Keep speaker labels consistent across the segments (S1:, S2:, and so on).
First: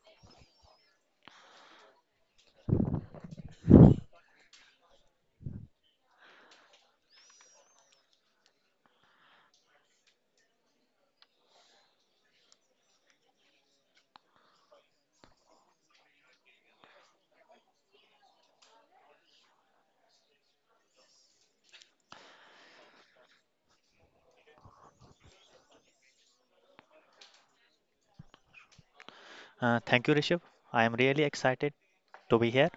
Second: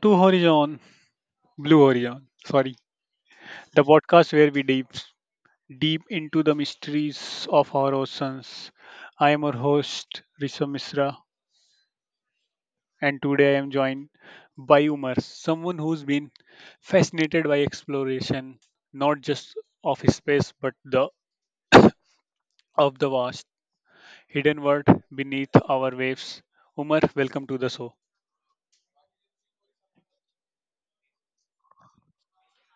S1: to Horizon, Blue Horizon, the podcast where we dive deep into the mysteries of our oceans. I am your host, Risha Misra, and today I am joined by Umar, someone who's been fascinated by exploration, not just of space but the of the vast hidden world beneath our waves. Umar, welcome to the show.
S2: Thank you, Rishabh. I am really excited to be here.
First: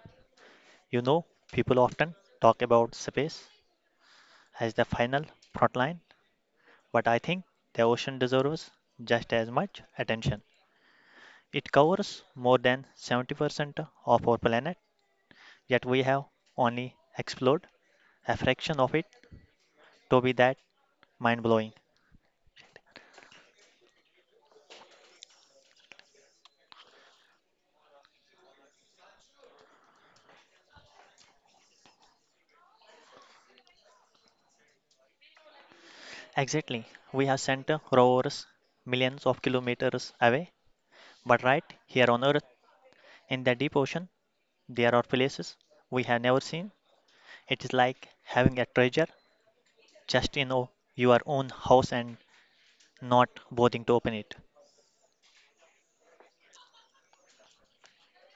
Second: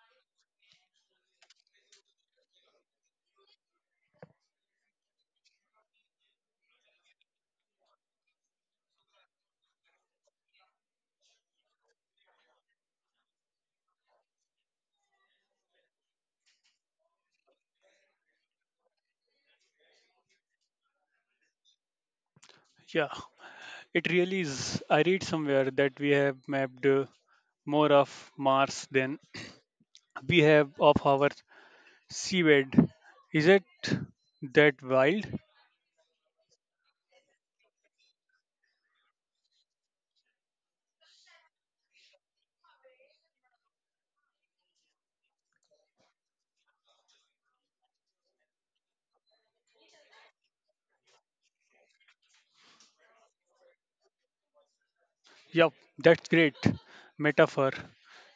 S2: You know, People often talk about space as the final front line, but I think the ocean deserves just as much attention. It covers more than 70% of our planet, yet we have only explored a fraction of it to be that mind blowing.
S1: Yeah, it really is. I read somewhere that we have mapped more of Mars than we have of our seabed. Is it that wild?
S2: Exactly, we have sent rovers millions of kilometers away, but right here on Earth, in the deep ocean, there are places we have never seen. It is like having a treasure just your own house and not bothering to open it.
S1: Yup, that's great metaphor.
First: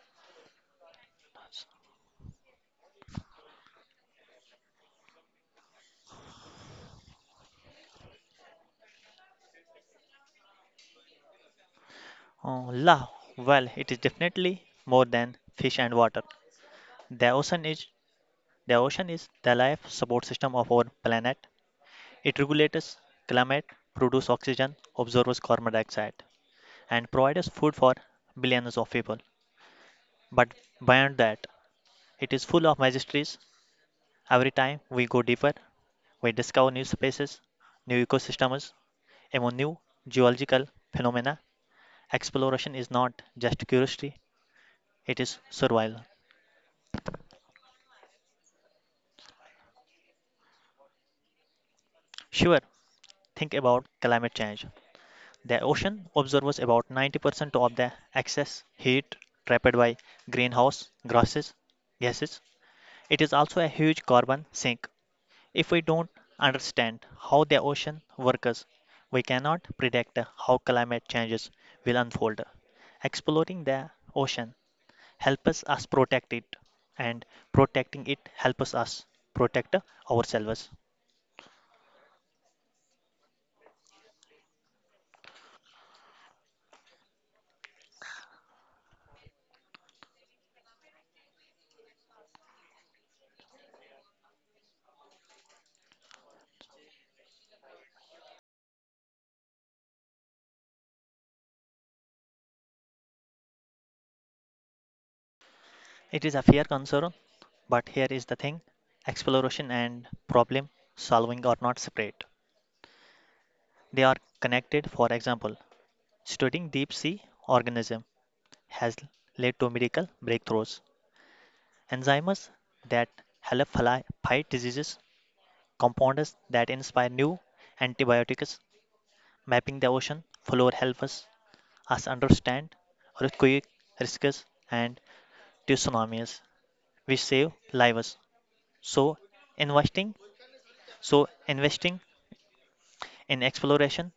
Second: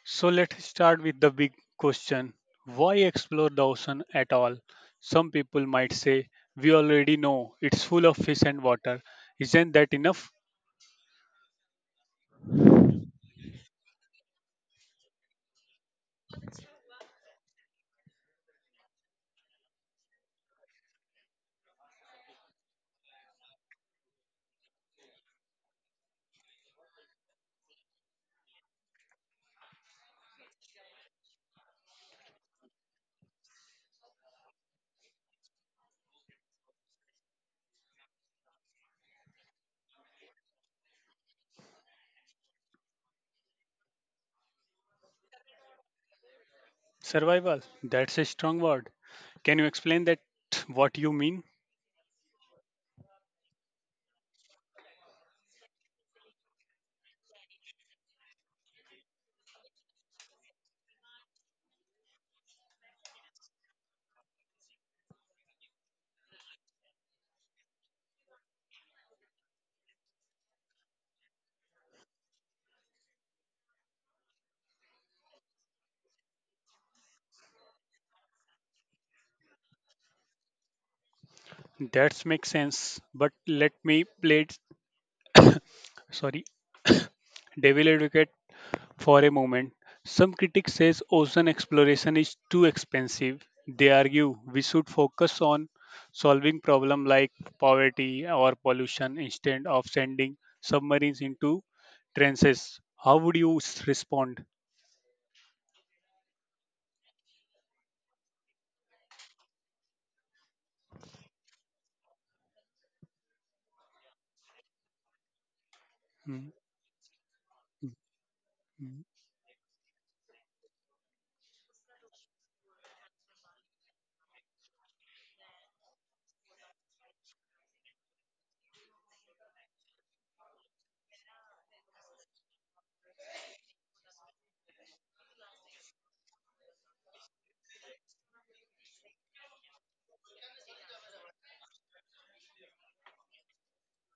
S1: So let's start with the big question. Why explore the ocean at all? Some people might say, we already know it's full of fish and water. Isn't that enough?
S2: Oh, la, well, it is definitely more than fish and water. The ocean is the ocean is the life support system of our planet. It regulates climate, produces oxygen, absorbs carbon dioxide, and provides food for billions of people. But beyond that, it is full of mysteries. Every time we go deeper, we discover new spaces, new ecosystems, and new geological phenomena. Exploration is not just curiosity, it is survival.
S1: Survival, that's a strong word. Can you explain that what you mean?
S2: Sure, think about climate change. The ocean absorbs about 90% of the excess heat trapped by greenhouse gases. It is also a huge carbon sink. If we don't understand how the ocean works, we cannot predict how climate changes will unfold. Exploring the ocean helps us protect it, and protecting it helps us protect ourselves.
S1: That makes sense. But let me play sorry, devil advocate for a moment. Some critics says ocean exploration is too expensive. They argue we should focus on solving problems like poverty or pollution instead of sending submarines into trenches. How would you respond?
S2: It is a fair concern, but here is the thing, exploration and problem solving are not separate, they are connected. For example,
S1: Mm,
S2: studying deep sea
S1: mm,
S2: organisms has
S1: mm.
S2: led to medical breakthroughs, enzymes that help fight diseases, compounds that inspire new antibiotics, mapping the ocean floor help us understand earthquake risks and tsunamis. We save lives. So investing, so investing in exploration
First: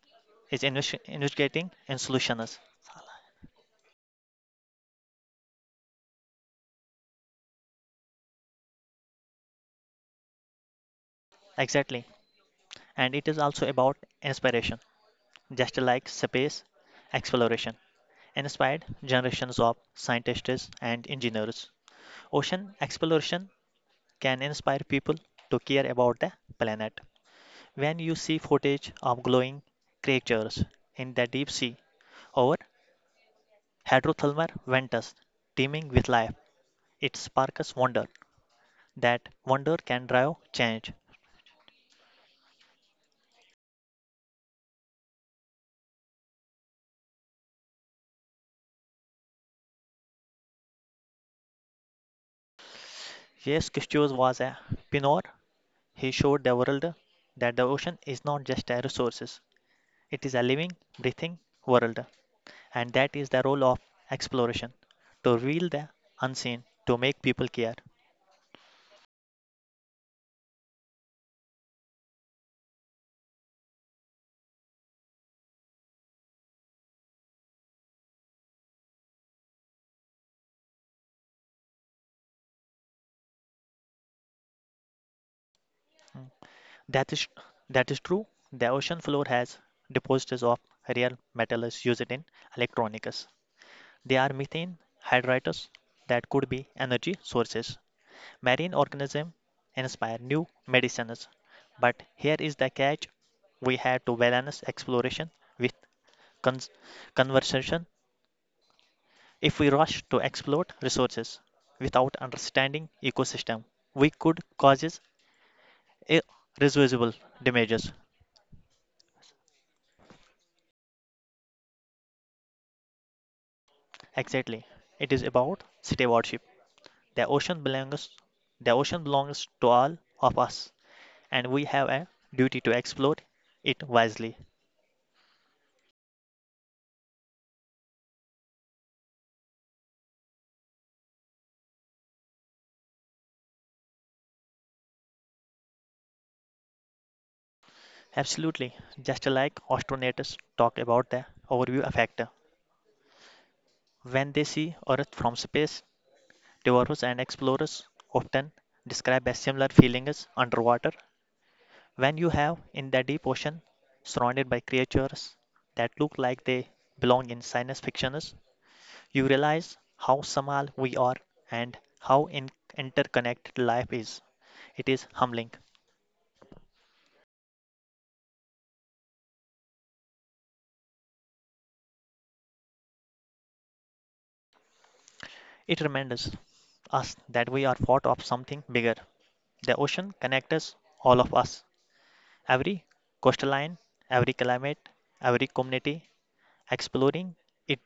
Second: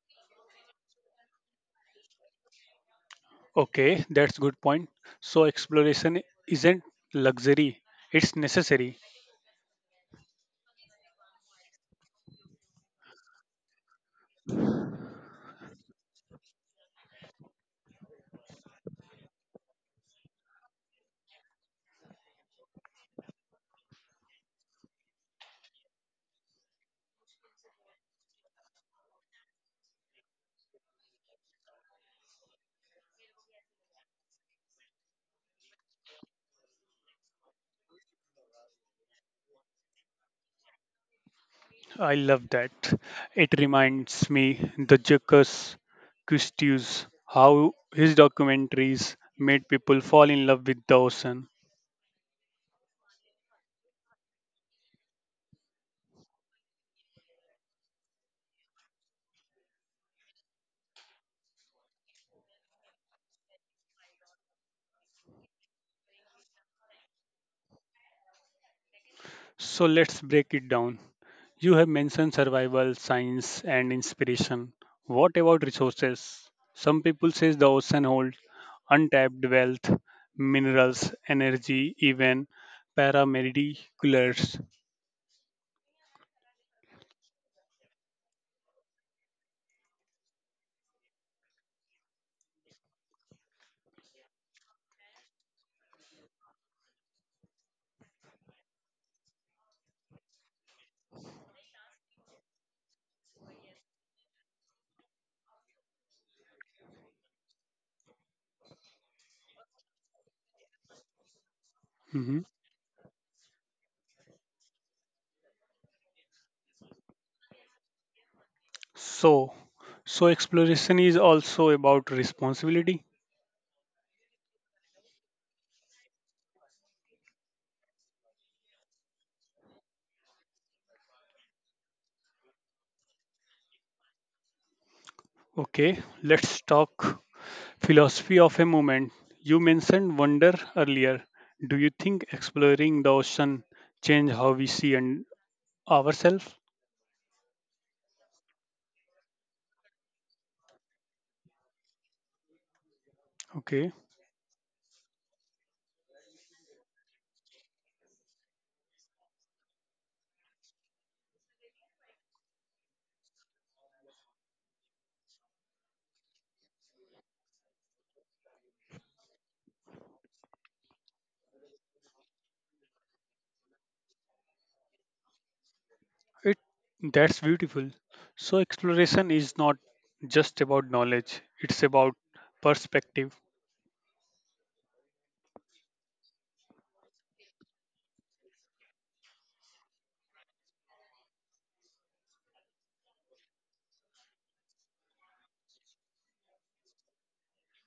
S2: is investigating in solutions.
S1: Okay, that's good point. So exploration isn't luxury; it's necessary.
S2: Exactly. And it is also about inspiration, just like space exploration inspired generations of scientists and engineers. Ocean exploration can inspire people to care about the planet. When you see footage of glowing creatures in the deep sea or hydrothermal vents teeming with life, it sparks wonder. That wonder can drive change.
S1: I love that. It reminds me the Jacques Cousteau's how his documentaries made people fall in love with the ocean.
S2: Yes, Christos was a pioneer. He showed the world that the ocean is not just a resource; it is a living, breathing world. And that is the role of exploration, to reveal the unseen, to make people care.
S1: So let's break it down. You have mentioned survival, science, and inspiration. What about resources? Some people say the ocean holds untapped wealth, minerals, energy, even paramediculars.
S2: That is that is true, the ocean floor has deposits of rare metals used in electronics. They are methane hydrates that could be energy sources. Marine organisms inspire new medicines. But here is the catch, we had to balance exploration with cons- conservation. If we rush to exploit resources without
S1: Mhm.
S2: understanding ecosystem, we could cause irreversible damages.
S1: So, so exploration is also about responsibility.
S2: Exactly. It is about stewardship. The ocean belongs the ocean belongs to all of us, and we have a duty to exploit it wisely.
S1: Okay, let's talk philosophy of a moment. You mentioned wonder earlier. Do you think exploring the ocean change how we see and ourselves?
S2: Absolutely. Just like astronauters talk about the overview factor.
S1: Okay,
S2: When they see Earth from space, divers and explorers often describe a similar feeling as underwater. When you have in the deep ocean surrounded by creatures that look like they belong in science fictions, you realize how small we are and how interconnected life is. It is humbling.
S1: it that's beautiful. So exploration is not just about knowledge; it's about perspective.
S2: It reminds us that we are part of something bigger. The ocean connects us, all of us. Every coastline, every climate, every community, exploring it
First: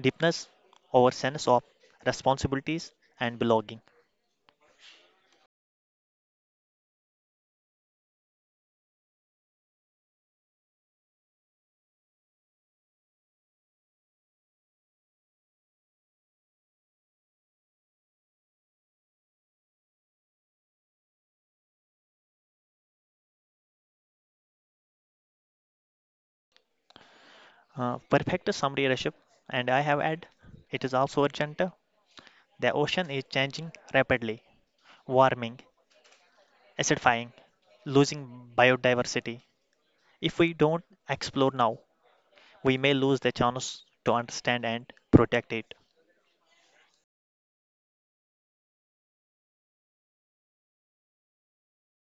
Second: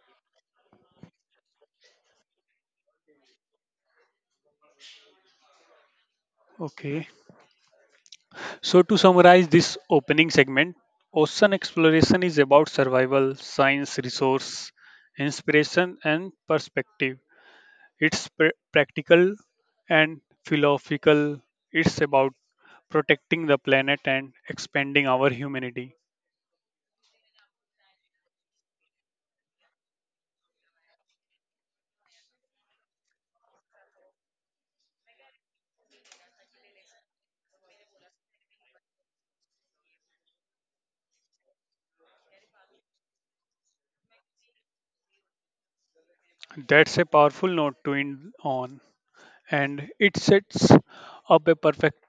S2: deepens our sense of responsibilities and belonging.
S1: Okay. So to summarize this opening segment, ocean exploration is about survival, science, resource, inspiration, and perspective. It's practical and philosophical. It's about protecting the planet and expanding our humanity.
S2: Perfect summary, Rishabh. And I have add, it is also urgent. The ocean is changing rapidly, warming, acidifying, losing biodiversity. If we don't explore now, we may lose the chance to understand and protect it.
S1: That's a powerful note to end on, and it sets up a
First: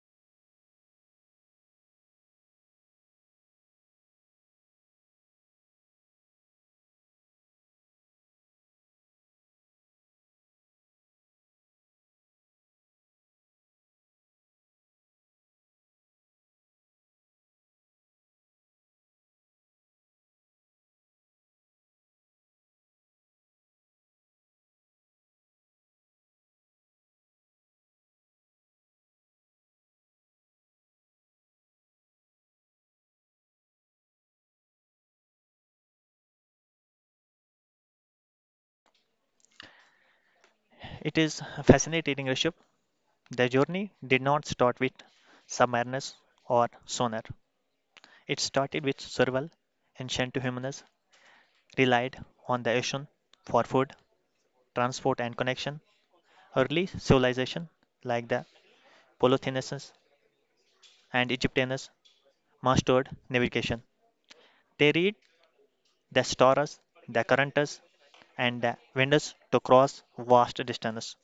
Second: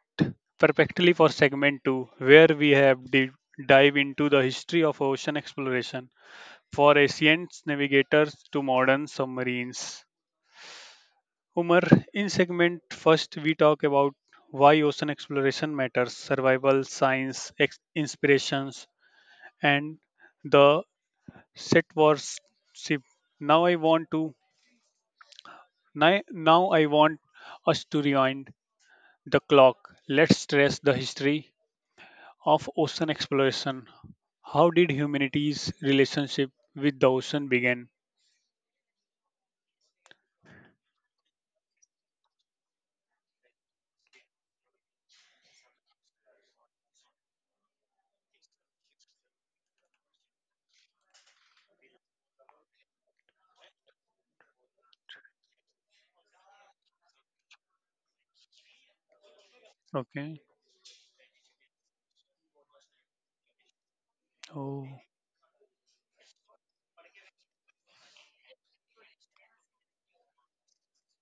S1: perfectly for segment 2 where we have dive into the history of ocean exploration for ancient navigators to modern submarines. Umar, in segment first, we talk about why ocean exploration matters, survival, science, inspirations, and the set wars ship. Now I want to ni- now I want us to rewind the clock. Let's stress the history of ocean exploration. How did humanity's relationship with the ocean begin?
S2: It is fascinating, Rishabh. The journey did not start with submariners or sonar. It started with survival. Ancient humans relied on the ocean for food, transport, and connection. Early civilizations like the Polynesians
S1: Okay.
S2: and Egyptians mastered navigation.
S1: Oh.
S2: They read the stars, the currents, and the winds to cross vast distances.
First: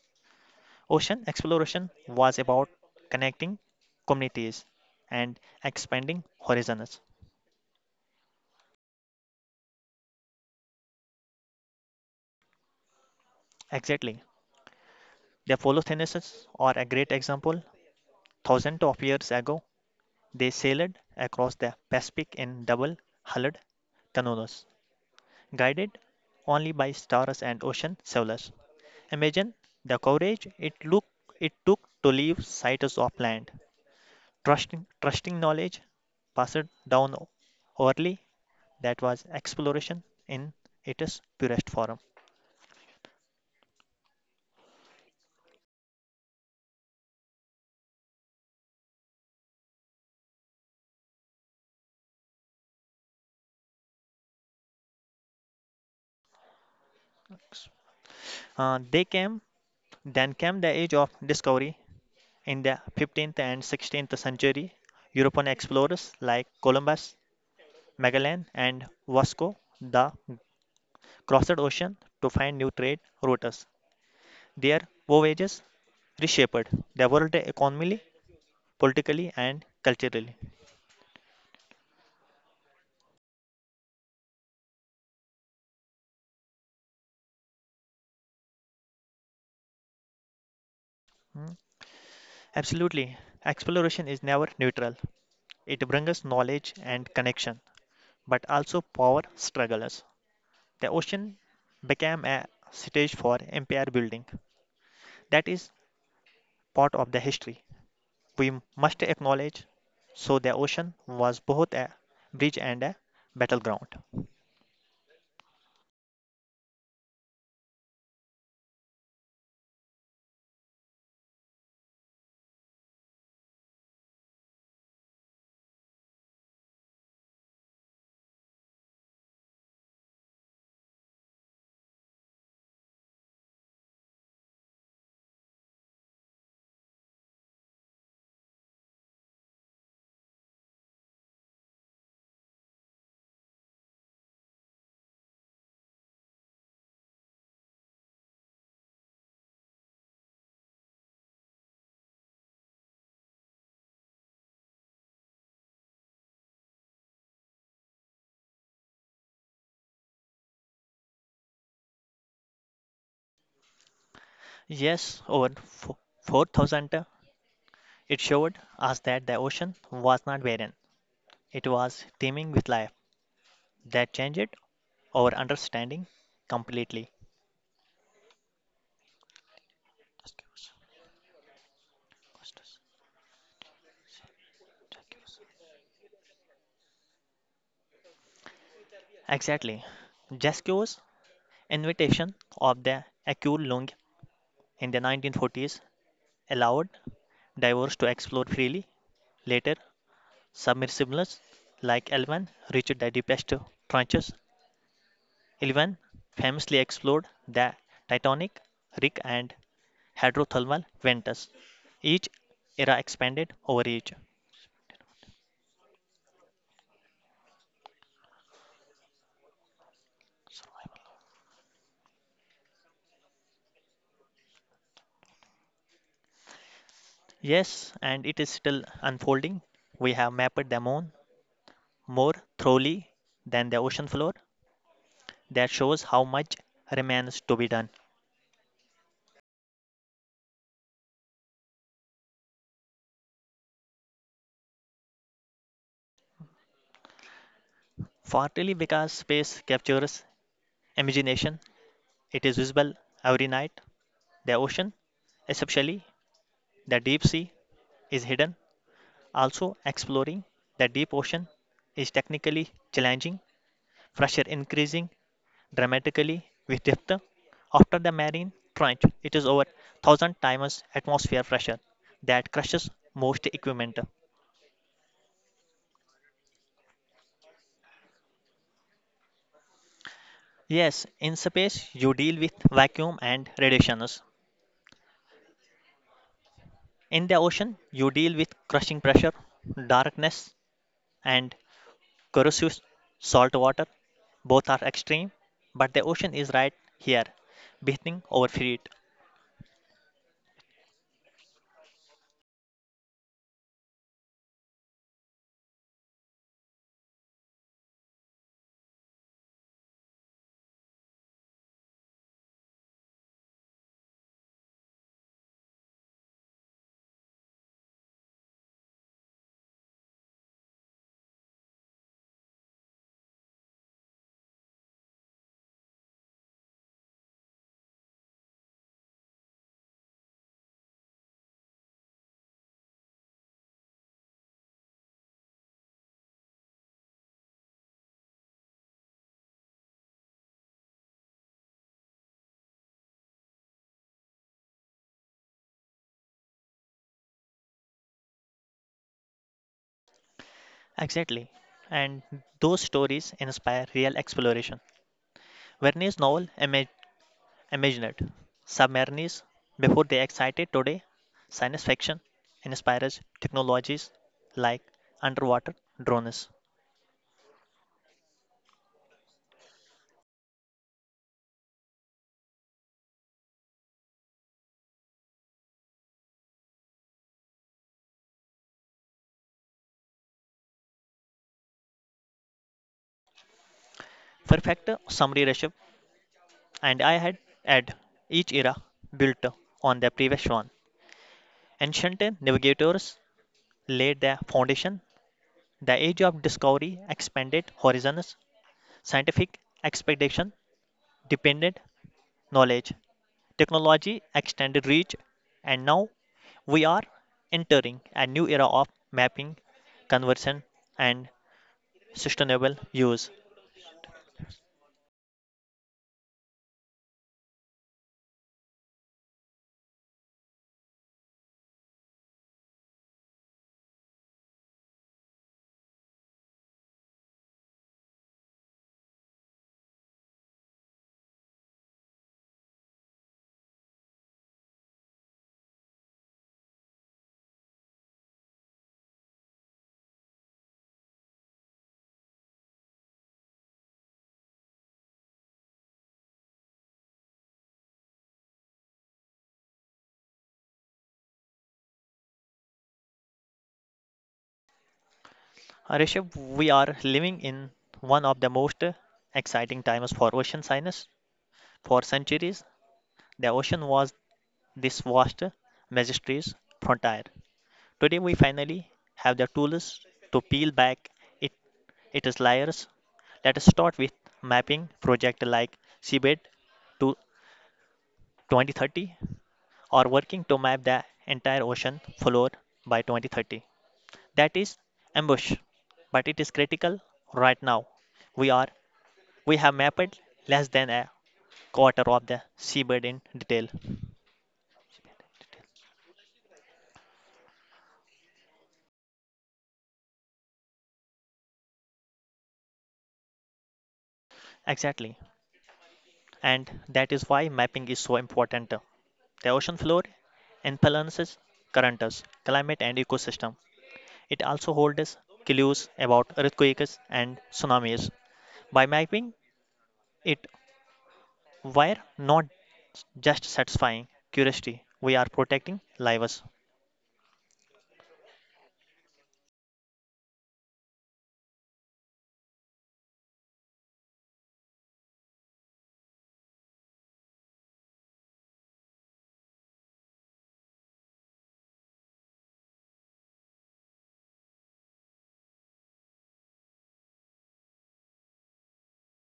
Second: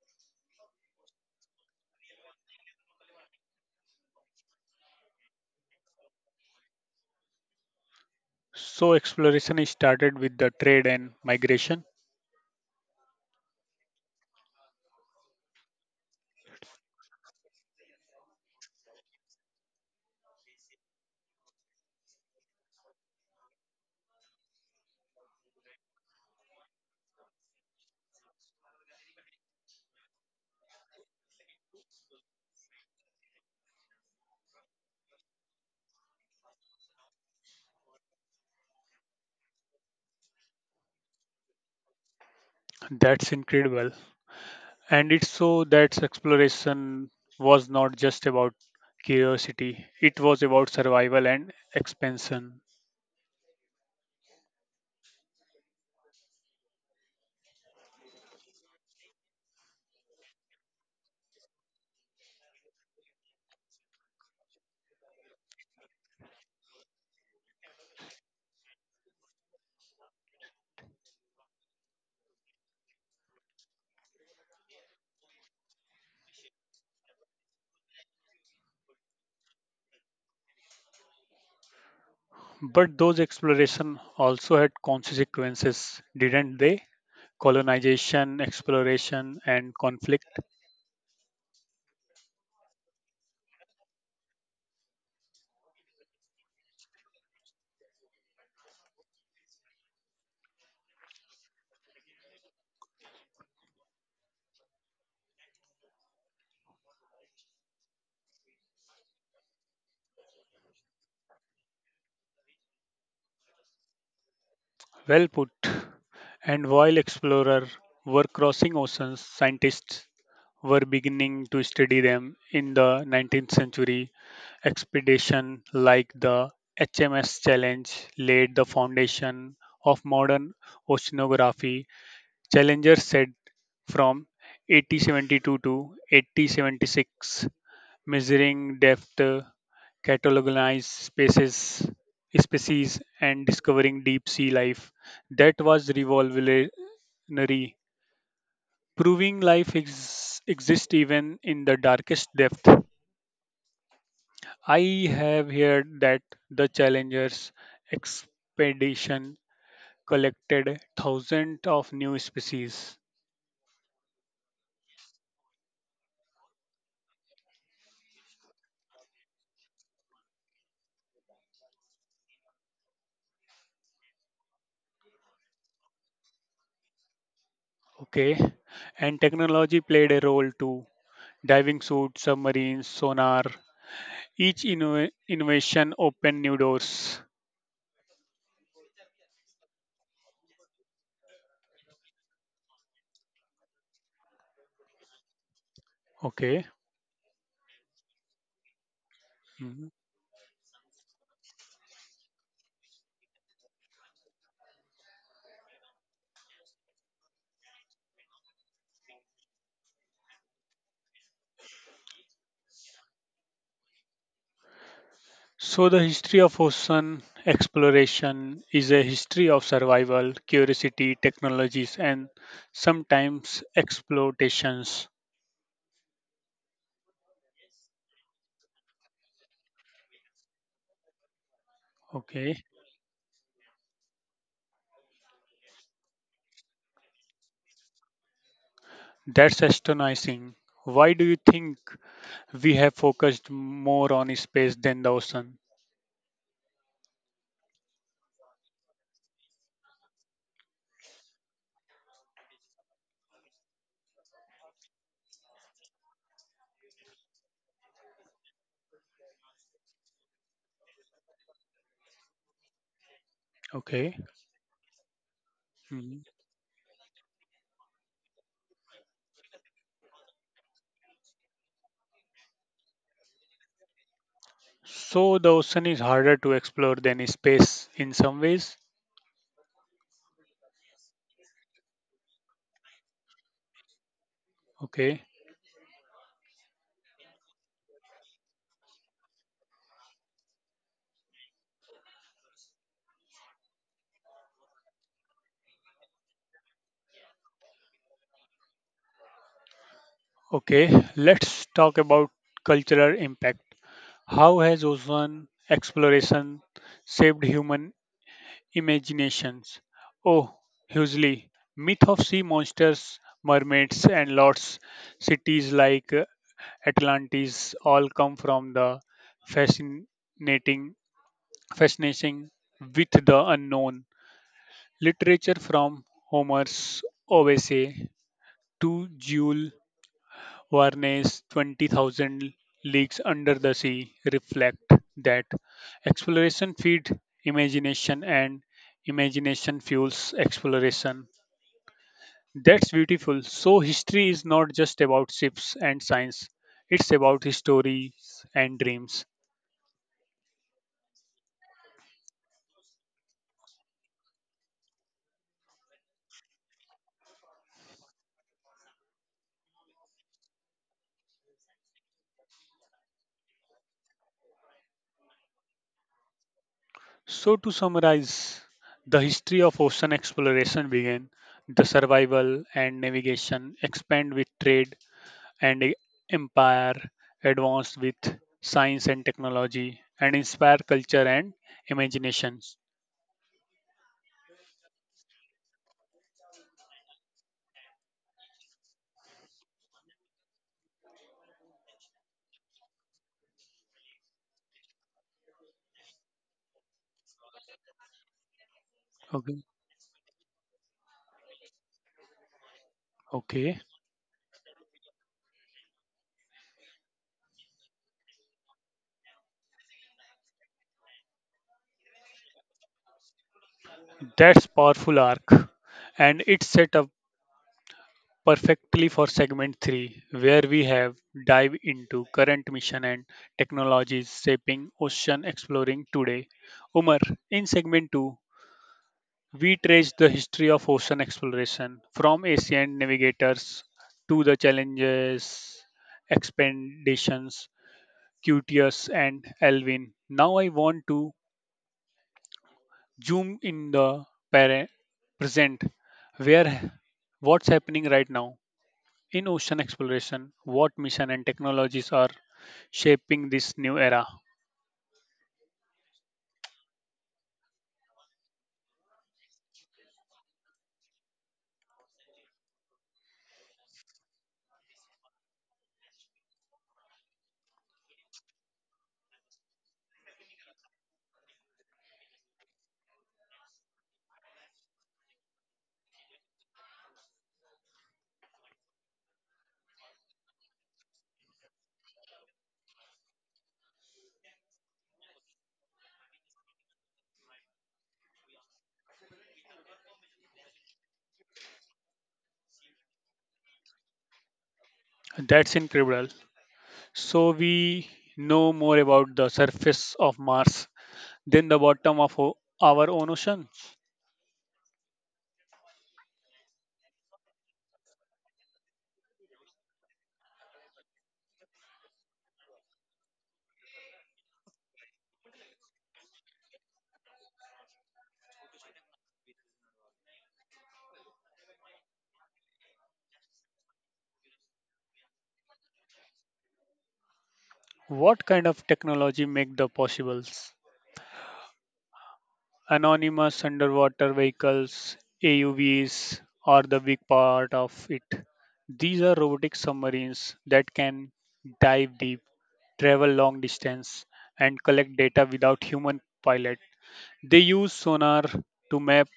S2: Ocean exploration was about connecting communities and expanding horizons.
S1: So exploration is started with the trade and migration.
S2: Exactly. The Polynesians are a great example. Thousands of years ago, they sailed across the Pacific in double hulled canoes, guided only by stars and ocean sailors. Imagine the courage it took to leave sites of land, trusting knowledge passed down orally. That was exploration in its purest form.
S1: That's incredible. And it so that exploration was not just about curiosity, it was about survival and expansion.
S2: Uh, they came, then came the age of discovery. In the 15th and 16th century, European explorers like Columbus, Magellan, and Vasco da crossed ocean to find new trade routes. Their voyages reshaped the world economically, politically, and culturally.
S1: But those exploration also had consequences, didn't they? Colonization, exploration, and conflict.
S2: Mm, absolutely. Exploration is never neutral. It brings us knowledge and connection, but also power struggles. The ocean became a stage for empire building. That is part of the history we must acknowledge. So the ocean was both a bridge and a battleground.
S1: Well put. And while explorers were crossing oceans, scientists were beginning to study them in the 19th century. Expedition like the HMS Challenge laid the foundation of modern oceanography. Challenger said from 1872 to 1876 measuring depth, cataloging spaces, species, and discovering deep sea life. That was revolutionary, proving life exists even in the darkest depth. I have heard that the Challenger's expedition collected thousands of new species.
S2: Yes, over 4,000. It showed us that the ocean was not barren. It was teeming with life. That changed our understanding completely.
S1: Okay, and technology played a role too. Diving suits, submarines, sonar, each innovation opened new doors.
S2: Exactly. Jesco's invitation of the Akul Lung in the 1940s
S1: Okay.
S2: allowed divers to explore freely. Later,
S1: Mhm.
S2: submersibles like Elvan reached the deepest trenches. Eleven famously explored the Titanic, Rig, and hydrothermal vents. Each era expanded over each.
S1: So, the history of ocean exploration is a history of survival, curiosity, technologies, and sometimes exploitations.
S2: Yes, and it is still unfolding. We have mapped the moon more
S1: Okay.
S2: thoroughly than the ocean floor. That shows how much remains to be done.
S1: That's astonishing. Why do you think we have focused more on space than the ocean?
S2: Partly because space captures imagination, it is visible every night. The ocean, especially the deep sea, is hidden. Also, exploring the deep ocean is technically challenging,
S1: Okay.
S2: pressure increasing
S1: Mhm.
S2: dramatically with depth. After the marine trench, it is over 1,000 times atmosphere pressure that crushes most equipment.
S1: So, the ocean is harder to explore than space in some ways.
S2: Yes, in space you deal with vacuum and radiations.
S1: Okay.
S2: In the ocean, you deal with crushing pressure, darkness, and corrosive salt water. Both are extreme, but the ocean is right here, breathing over feet.
S1: Okay, let's talk about cultural impact. How has ocean exploration shaped human imaginations? Oh, hugely. Myth of sea monsters, mermaids, and lots. Cities like Atlantis all come from the fascinating fascination with the unknown. Literature from Homer's Odyssey to Jules Varney's 20,000 Leagues Under the Sea reflect that exploration feeds imagination and imagination fuels exploration. That's beautiful. So, history is not just about ships and science, it's about stories and dreams.
S2: Exactly. And those stories inspire real exploration. Verne's novel imagined submarines before they excited today. Science fiction inspires technologies like underwater drones.
S1: So, to summarize, the history of ocean exploration began, the survival and navigation expand with trade, and empire advanced with science and technology and inspire culture and imaginations.
S2: Perfect summary, Rishabh. And I had add, each era built on the previous one. Ancient navigators laid the foundation. The age of discovery expanded horizons. Scientific
S1: Okay.
S2: expectation depended knowledge.
S1: Okay.
S2: Technology extended reach, and now we are entering a new era of mapping, conversion, and sustainable use.
S1: That's powerful arc. And it's set up perfectly for segment 3 where we have dive into current mission and technologies shaping ocean exploring today. Umar, in segment 2, we trace the history of ocean exploration from ancient navigators to the challenges, expeditions, Cutius and Alvin. Now I want to zoom in the pare- present, where what's happening right now in ocean exploration, what mission and technologies are shaping this new era.
S2: Rishabh, we are living in one of the most exciting times for ocean science. For centuries, the ocean was this vast, majestuous frontier. Today, we finally have the tools to peel back it, its layers. Let us start with mapping projects like seabed to 2030, or working to map the entire ocean floor by 2030. That is ambush, but it is critical right now. We are we have mapped less than a quarter of the seabed in detail.
S1: That's incredible. So we know more about the surface of Mars than the bottom of our own ocean.
S2: Exactly, and that is why mapping is so important. The ocean floor influences currents, climate, and ecosystem. It also holds clues about earthquakes and tsunamis. By mapping it, we're not just satisfying curiosity, we are protecting lives.
S1: What kind of technology make the possibles? Anonymous underwater vehicles, AUVs are the big part of it. These are robotic submarines that can dive deep, travel long distance, and collect data without human pilot. They use sonar to map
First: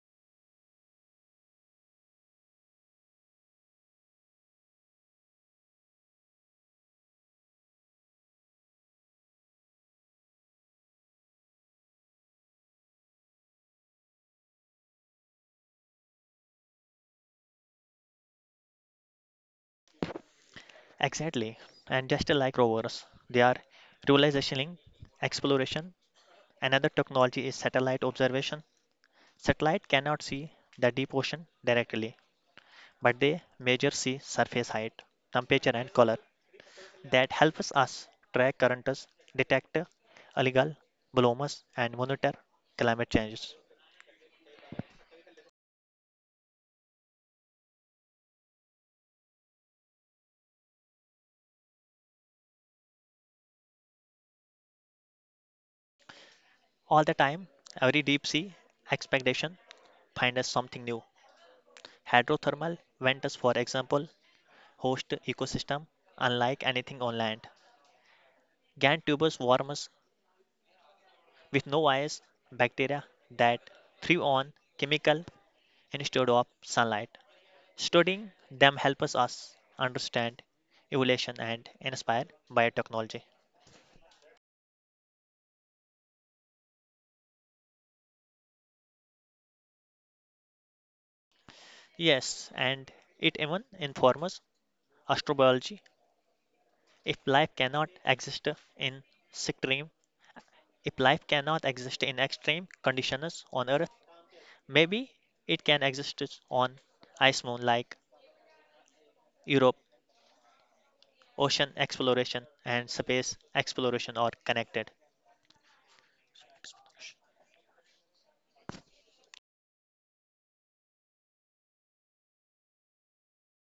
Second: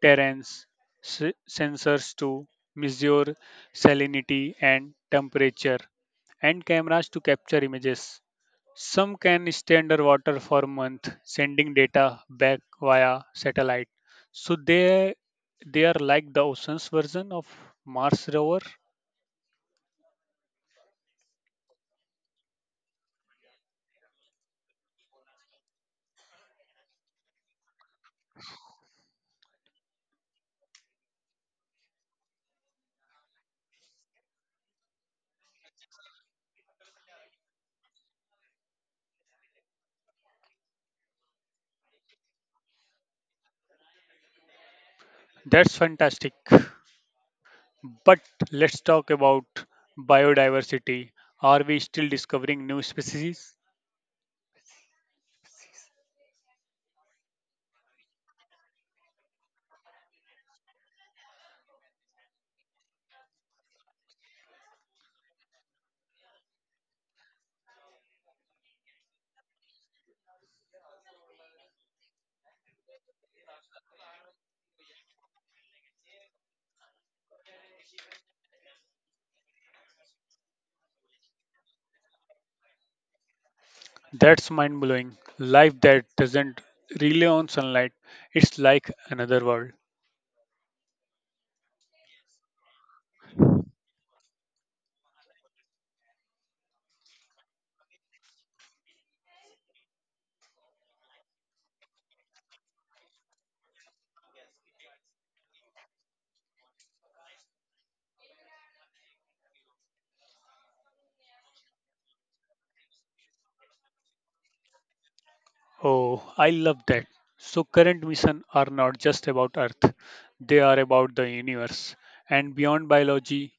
S1: terrains, sensors to measure salinity and temperature, and cameras to capture images. Some can stay underwater for months, sending data back via satellite. So they are like the ocean's version of Mars rover.
S2: Exactly. And just like rovers, they are realizationing exploration. Another technology is satellite observation. Satellite cannot see the deep ocean directly, but they measure sea surface height, temperature and color. That helps us track currents, detect illegal blooms and monitor climate changes.
S1: That's fantastic. But let's talk about biodiversity. Are we still discovering new species?
S2: All the time, every deep sea expedition finds us something new. Hydrothermal vents, for example, host ecosystem unlike anything on land. Gan tubers worms with no eyes, bacteria that thrive on chemical instead of sunlight. Studying them helps us understand evolution and inspire biotechnology.
S1: That's mind blowing. Life that doesn't rely on sunlight, it's like another world.
S2: Yes, and it even informs astrobiology. If life cannot exist in extreme, if life cannot exist in extreme conditions on Earth, maybe it can exist is on ice moon like Europe. Ocean exploration and space exploration are connected.
S1: Oh, I love that. So, current missions are not just about Earth, they are about the universe. And beyond biology,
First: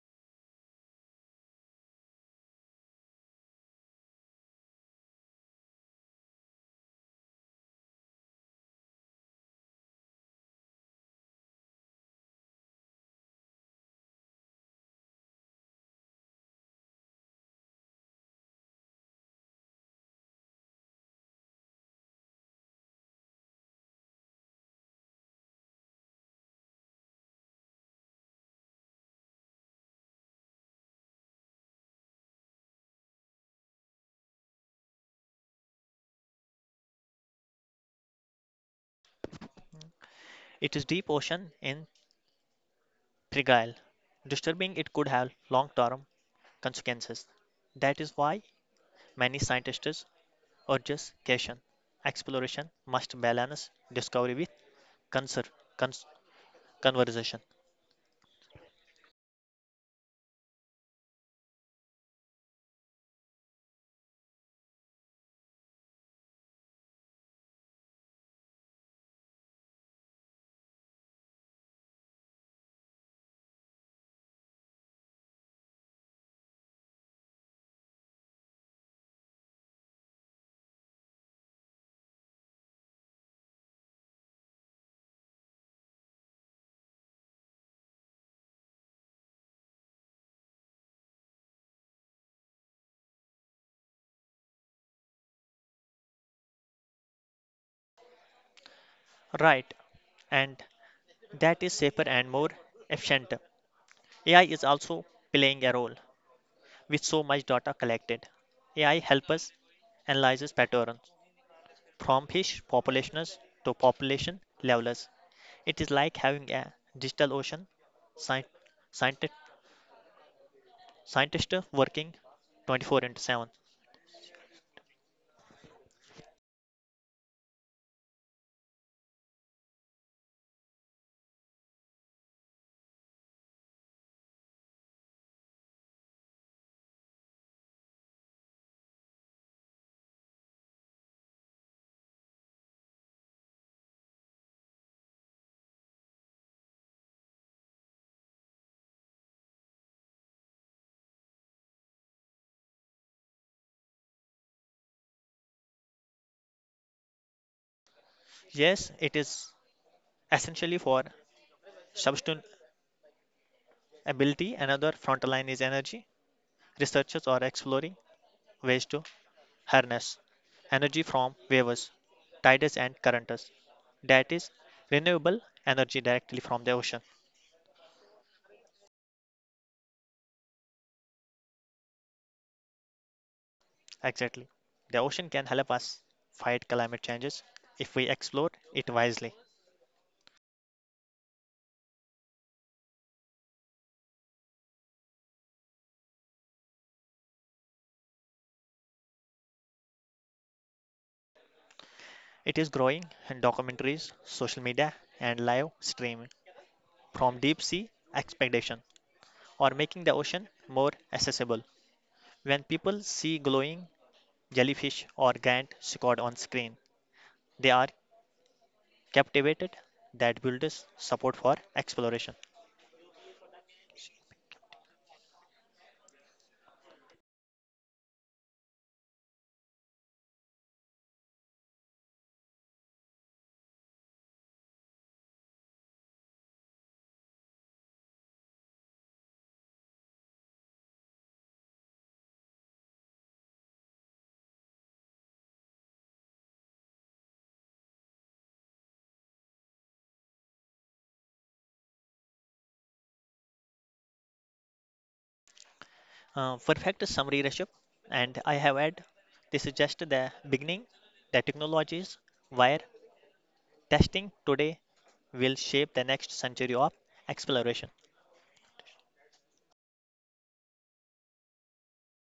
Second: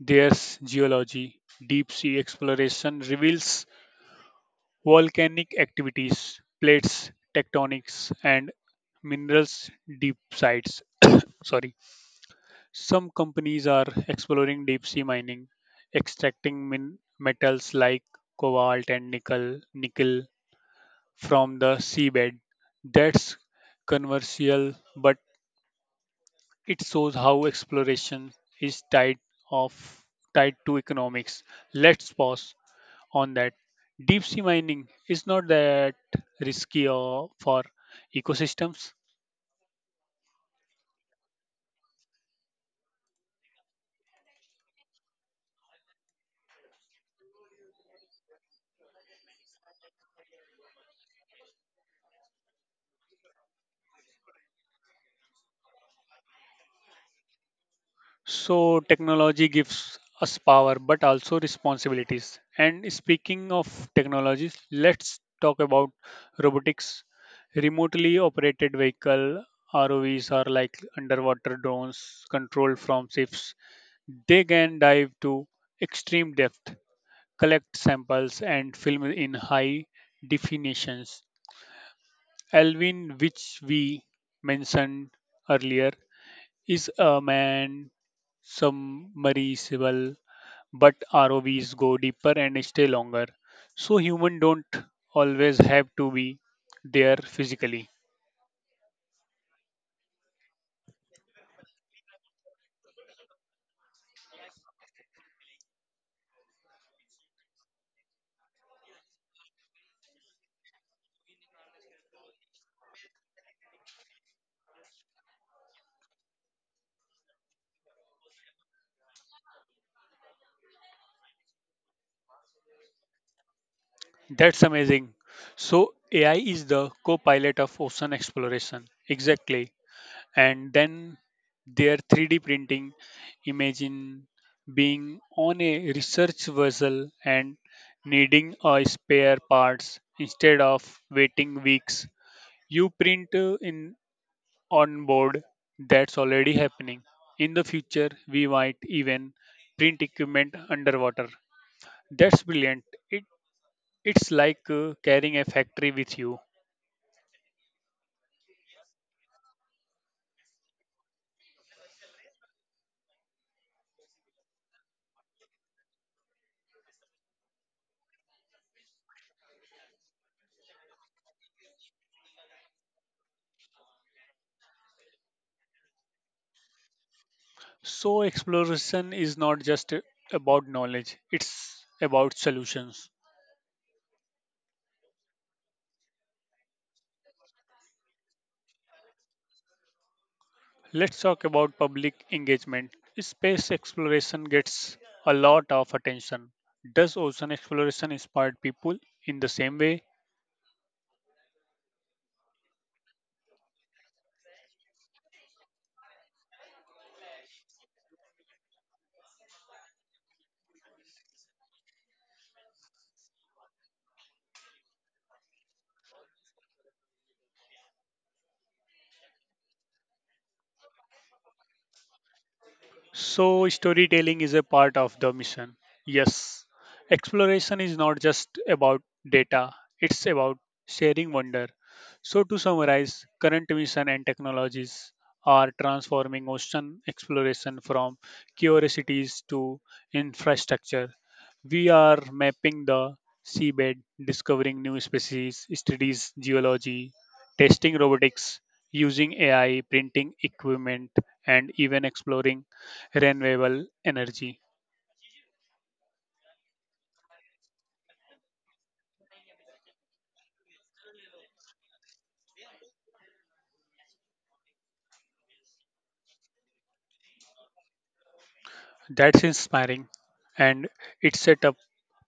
S1: there's geology. Deep sea exploration reveals volcanic activities, plates, tectonics, and minerals deep sites. Sorry. Some companies are exploring deep sea mining, extracting metals like cobalt and nickel from the seabed. That's controversial, but it shows how exploration is of tied to economics. Let's pause on that. Deep sea mining is not that risky or for ecosystems.
S2: It is deep ocean in Trigal. Disturbing it could have long term consequences. That is why many scientists urge caution. Exploration must balance discovery with conser- cons- conversation.
S1: So, technology gives us power but also responsibilities. And speaking of technologies, let's talk about robotics. Remotely operated vehicle ROVs are like underwater drones controlled from ships. They can dive to extreme depth, collect samples, and film in high definitions. Alvin, which we mentioned earlier, is a man submersible but ROVs go deeper and stay longer. So humans don't always have to be there physically.
S2: Right, and that is safer and more efficient. AI is also playing a role. With so much data collected, AI helps us analyze patterns from fish populations to population levels. It is like having a digital ocean scient- scientist, scientist working 24/7.
S1: That's amazing. So AI is the co-pilot of ocean exploration. Exactly. And then their 3D printing, imagine being on a research vessel and needing a spare parts instead of waiting weeks. You print in on board that's already happening. In the future, we might even print equipment underwater. That's brilliant. It, it's like carrying a factory with you.
S2: Yes, it is essentially for sustainability. Another frontline is energy. Researchers are exploring ways to harness energy from waves, tides, and currents. That is renewable energy directly from the ocean.
S1: So, exploration is not just about knowledge, it's about solutions.
S2: Exactly. The ocean can help us fight climate changes if we explore it wisely.
S1: Let's talk about public engagement. Space exploration gets a lot of attention. Does ocean exploration inspire people in the same way?
S2: It is growing in documentaries, social media, and live streaming from deep sea expedition or making the ocean more accessible. When people see glowing jellyfish or giant squid on screen, they are captivated. That builds support for exploration.
S1: So, storytelling is a part of the mission. Yes, exploration is not just about data, it's about sharing wonder. So, to summarize, current mission and technologies are transforming ocean exploration from curiosities to infrastructure. We are mapping the seabed, discovering new species, studies geology, testing robotics, using AI, printing equipment, and even exploring renewable energy.
S2: Perfect summary, Rishabh. And I have had this is just the beginning. The technologies where testing today will shape the next century of exploration.
S1: That's inspiring. And it's set up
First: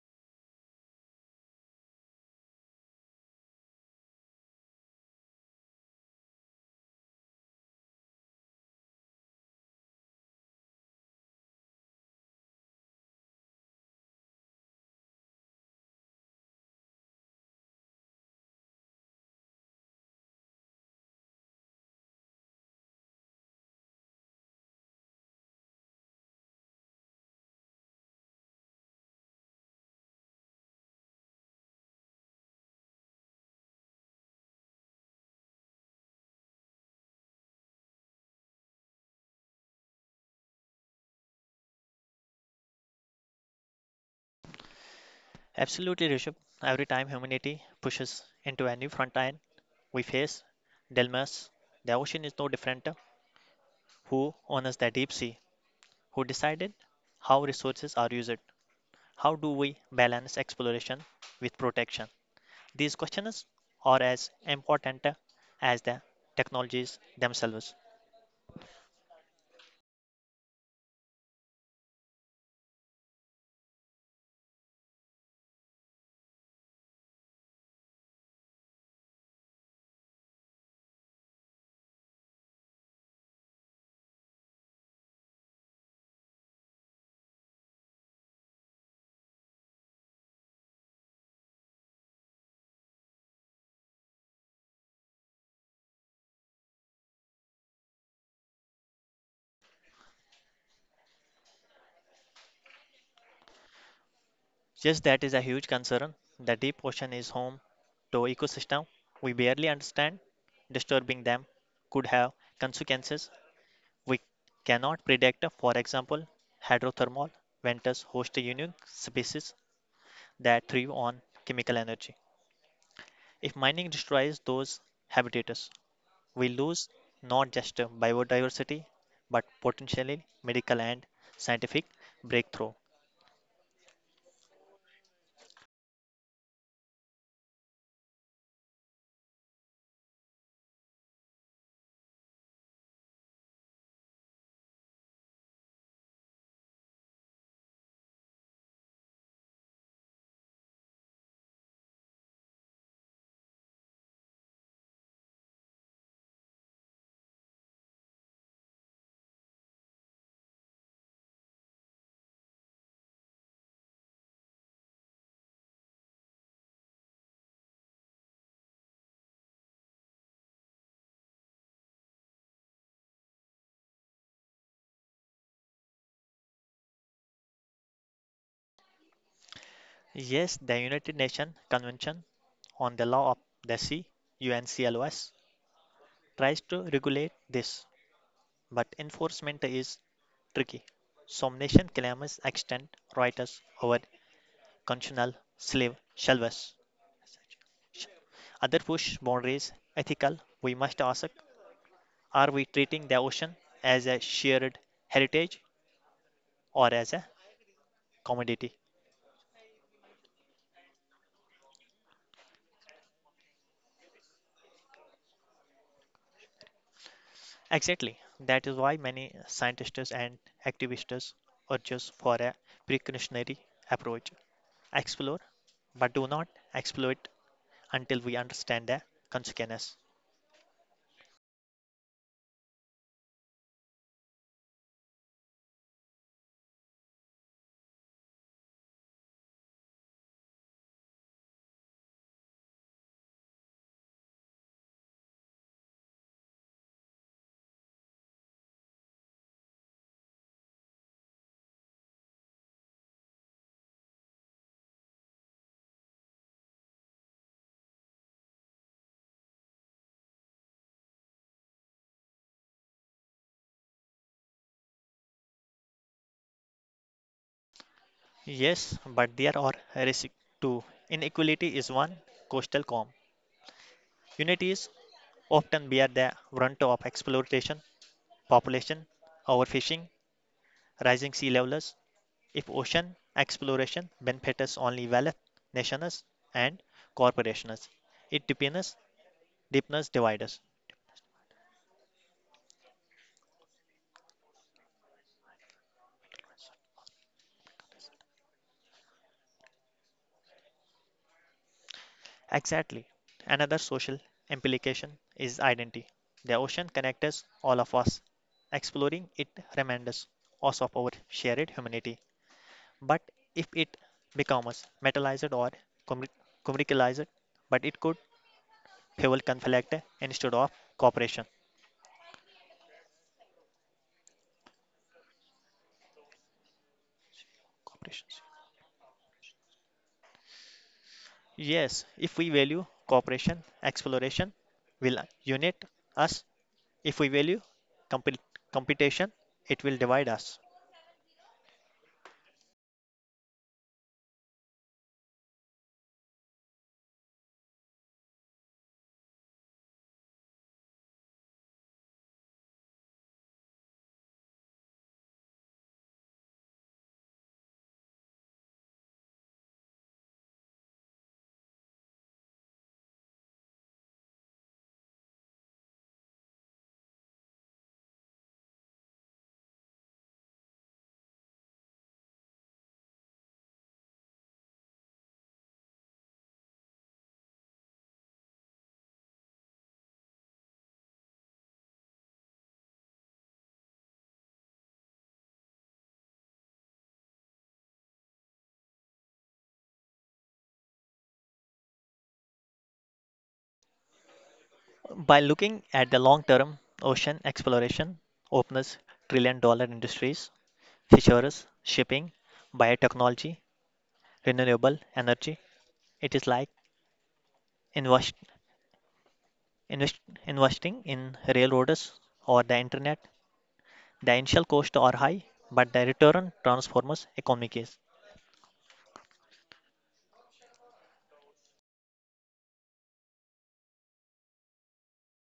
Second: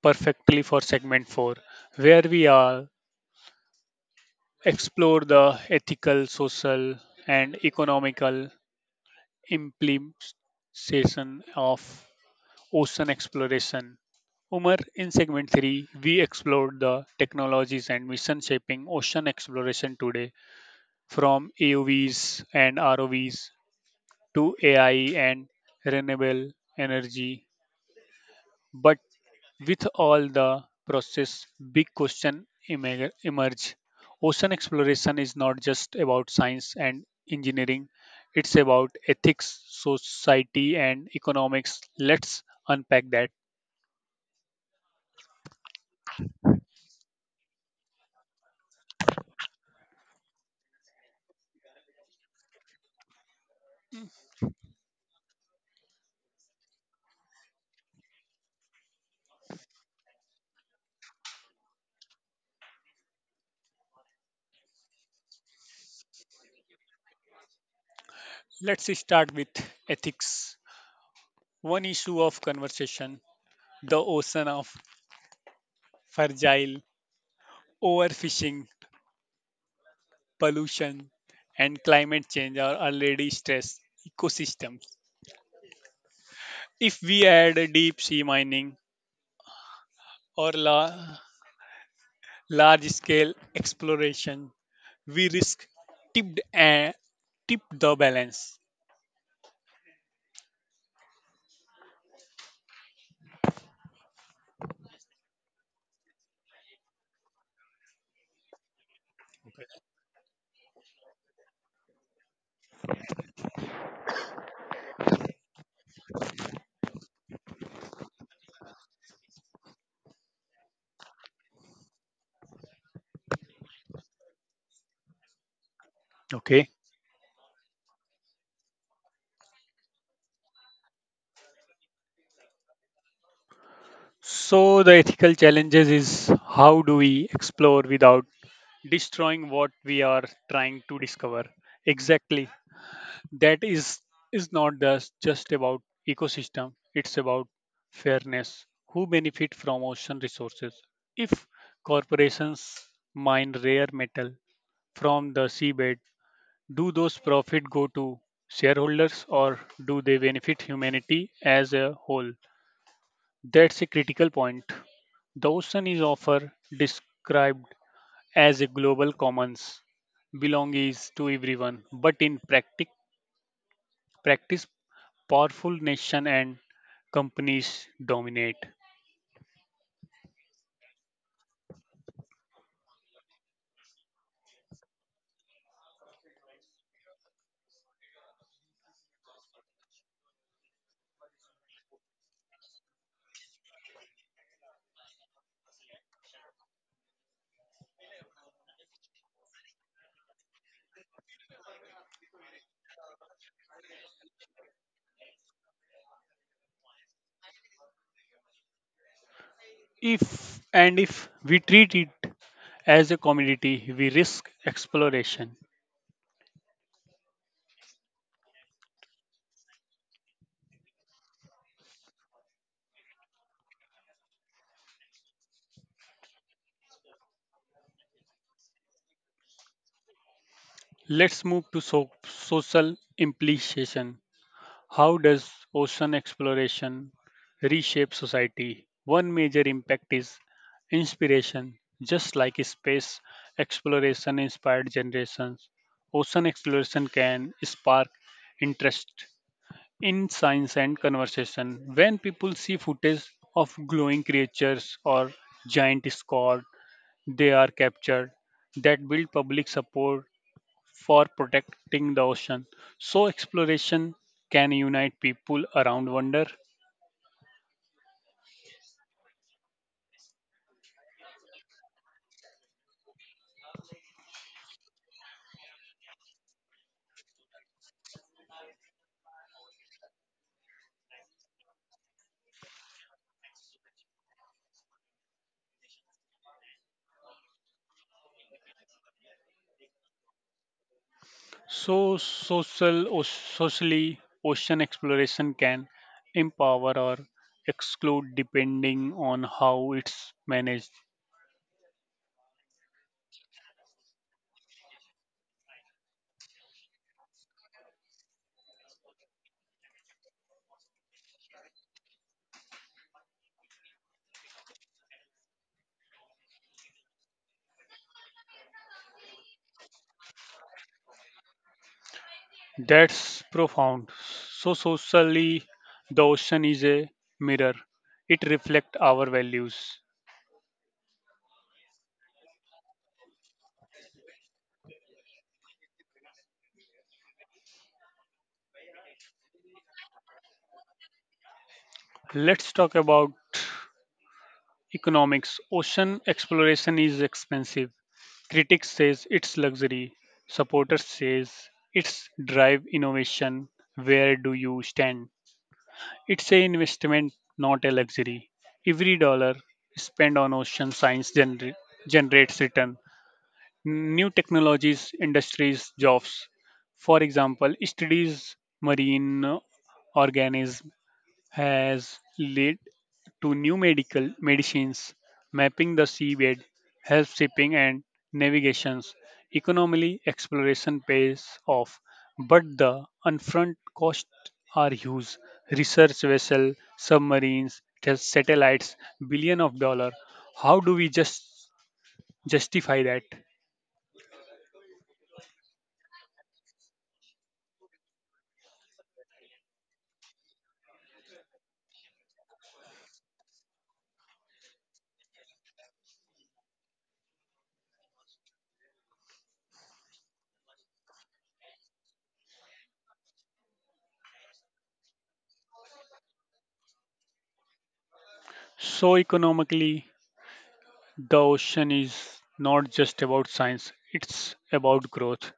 S1: perfectly for segment 4, where we are explore the ethical, social, and economical implication of ocean exploration. Umar, in segment 3, we explored the technologies and mission shaping ocean exploration today, from AUVs and ROVs to AI and renewable energy. But with all the process, big question emerge. Ocean exploration is not just about science and engineering; it's about ethics, society, and economics. Let's unpack that.
S2: Absolutely, Rishabh. Every time humanity pushes into a new frontier we face, dilemmas. The ocean is no different. Who owns the deep sea? Who decided how resources are used? How do we balance exploration with protection? These questions are as important as the technologies themselves.
S1: Let's start with ethics. One issue of conversation: the ocean of fragile, overfishing, pollution, and climate change are already stressed ecosystems. If we add deep sea mining or large scale exploration, we risk tipped and tip the balance.
S2: Yes, that is a huge concern. The deep ocean is home to ecosystem we barely understand. Disturbing them could have consequences we cannot predict. For example, hydrothermal vents host unique species that thrive on chemical energy. If mining destroys those habitats, we
S1: Okay.
S2: lose not just biodiversity but potentially medical and scientific breakthrough.
S1: So the ethical challenges is how do we explore without destroying what we are trying to discover? Exactly. That is not just about ecosystem. It's about fairness. Who benefit from ocean resources? If corporations mine rare metal from the seabed, do those profits go to shareholders or do they benefit humanity as a whole? That's a critical point. The ocean is often described as a global commons, belongs to everyone, but in practice, powerful nation and companies dominate.
S2: Yes, the United Nations Convention on the law of the sea, UNCLOS, tries to regulate this, but enforcement is tricky. Some nation claims extend rights over constitutional slave shelves. Other push boundaries ethical. We must ask, are we treating the ocean as a shared heritage or as a commodity?
S1: If we treat it as a commodity, we risk exploration.
S2: Exactly. That is why many scientists and activists urge us for a precautionary approach. Explore, but do not exploit until we understand the consequences.
S1: Let's move to social implication. How does ocean exploration reshape society? One major impact is inspiration. Just like space exploration inspired generations, ocean exploration can spark interest in science and conversation. When people see footage of glowing creatures or giant squid, they are captured. That build public support for protecting the ocean. So exploration can unite people around wonder.
S2: Yes, but there are risks too. Inequality is one coastal calm. Unities often bear the brunt of exploitation, population, overfishing, rising sea levels. If ocean exploration benefits only wealth nations and corporations, it deepens divides.
S1: So social or socially ocean exploration can empower or exclude depending on how it's managed.
S2: Exactly. Another social implication is identity. The ocean connects all of us. Exploring it reminds us also of our shared humanity. But if it becomes metallized or commer- commercialized, but it could fuel conflict instead of cooperation.
S1: That's profound. So socially the ocean is a mirror. It
S2: Corporations.
S1: reflects our values.
S2: Yes, if we value cooperation, exploration will unite us. If we value compet competition, it will divide us.
S1: Let's talk about economics, ocean exploration is expensive. Critics says it's luxury. Supporters says it's drive innovation. Where do you stand? It's an investment, not a luxury. Every dollar spent on ocean science generates return. New technologies, industries, jobs. For example, studies marine organisms has led to new medical medicines, mapping the seabed, help shipping and navigations. Economically, exploration pays off, but the upfront costs are huge. Research vessel, submarines, satellites, billion of dollar. How do we justify that?
S2: By looking at the long term, ocean exploration opens trillion-dollar industries, fisheries, shipping, biotechnology, renewable energy. It is like invest, invest, investing in railroads or the internet. The initial costs are high, but the return transforms economies.
S1: So economically, the ocean is not just about science; it's about growth.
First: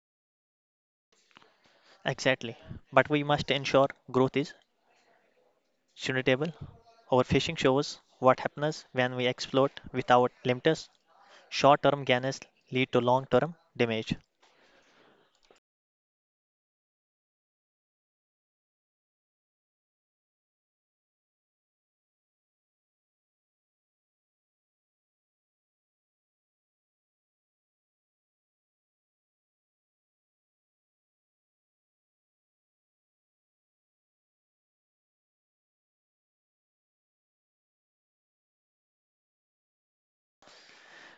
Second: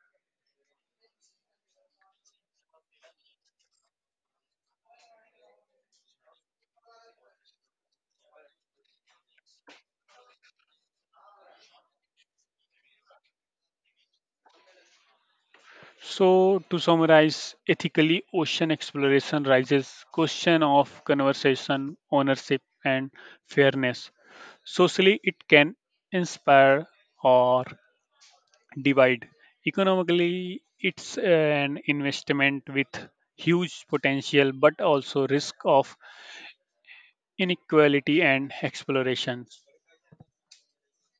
S2: Exactly. But we must ensure growth is sustainable. Our fishing shows what happens when we exploit without limits. Short term gains lead to long term damage.
S1: So, to summarize, ethically ocean exploration raises question of conservation, ownership, and fairness. Socially, it can inspire or divide. Economically, it's an investment with huge potential but also risk of inequality and exploration.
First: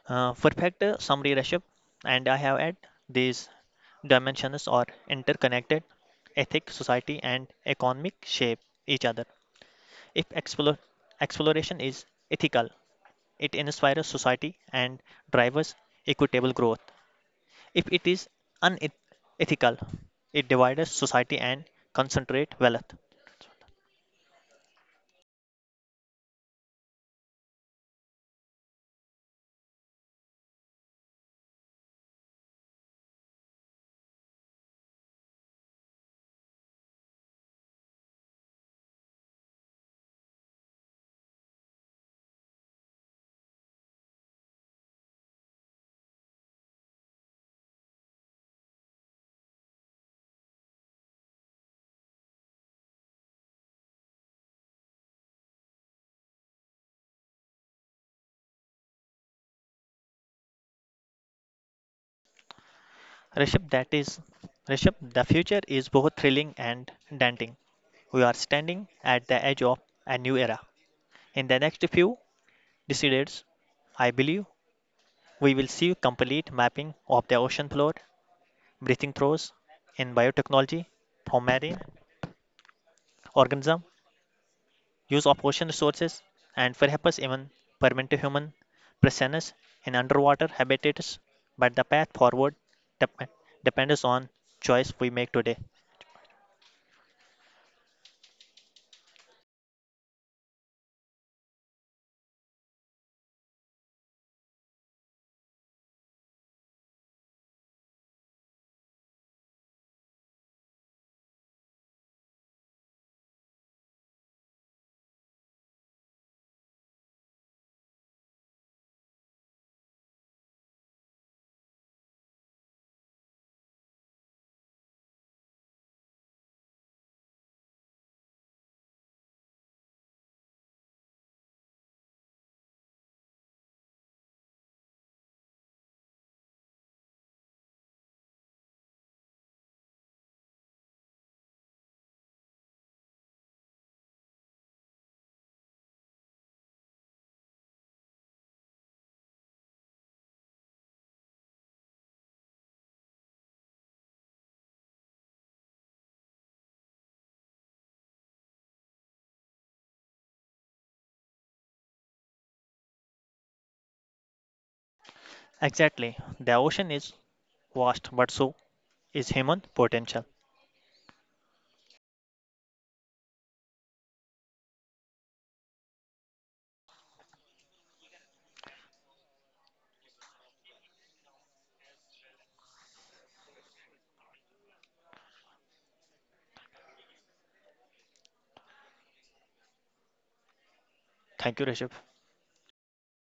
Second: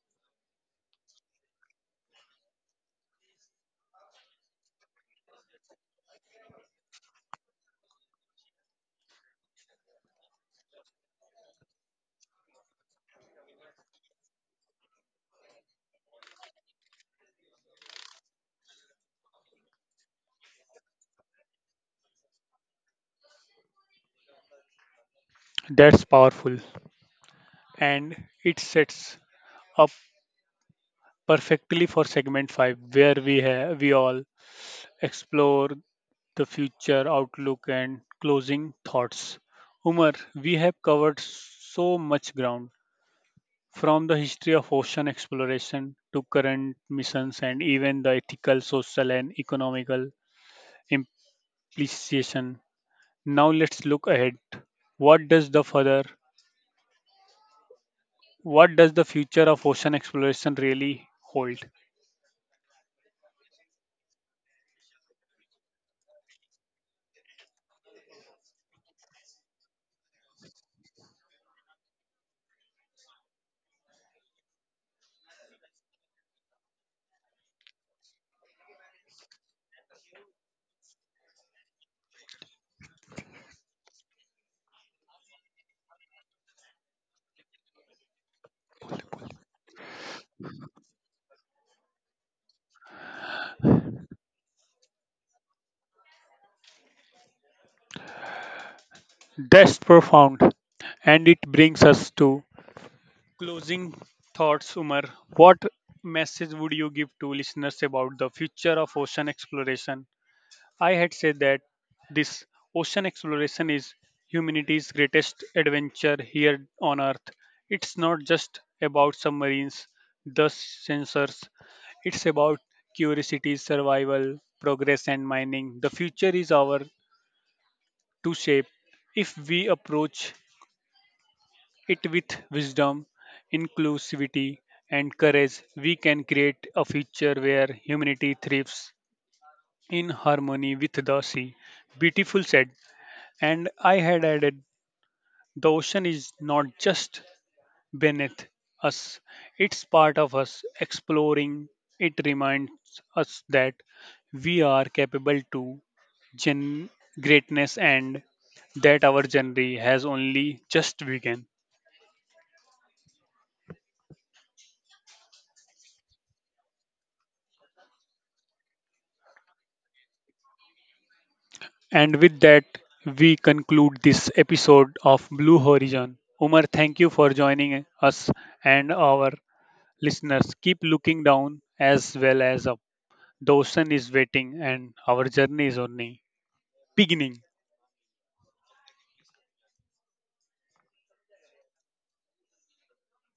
S2: Perfect summary, Rishabh, and I have added these dimensions are interconnected, ethic, society, and economic shape each other. If exploration is ethical, it inspires society and drives equitable growth. If it is unethical, it divides society and concentrates wealth.
S1: That's powerful. And it sets up perfectly for segment 5 where we all explore the future outlook, and closing thoughts. Umar, we have covered so much ground from the history of ocean exploration to current missions and even the ethical, social, and economical implication. Now let's look ahead. What does the further what does the future of ocean exploration really hold?
S2: Rishabh, that is, Rishabh, the future is both thrilling and daunting. We are standing at the edge of a new era. In the next few decades, I believe we will see complete mapping of the ocean floor, breathing throes in biotechnology, for marine organism, use of ocean resources, and perhaps even permanent human presence in underwater habitats. But the path forward dep- depends on choice we make today.
S1: That's profound, and it brings us to closing thoughts, Umar. What message would you give to listeners about the future of ocean exploration? I had said that this ocean exploration is humanity's greatest adventure here on Earth. It's not just about submarines, the sensors, it's about curiosity, survival, progress, and mining. The future is our to shape if we approach it with wisdom, inclusivity, and courage, we can create a future where humanity thrives in harmony with the sea. Beautiful said. And I had added the ocean is not just beneath us, it's part of us. Exploring it reminds us that we are capable to gen- greatness and that our journey has only just begun.
S2: Exactly. The ocean is vast, but so is human potential.
S1: And with that, we conclude this episode of Blue Horizon. Umar, thank you for joining us and our listeners. Keep looking down as well as up. The ocean is waiting and our journey is only beginning.
S2: Thank you, Rishabh.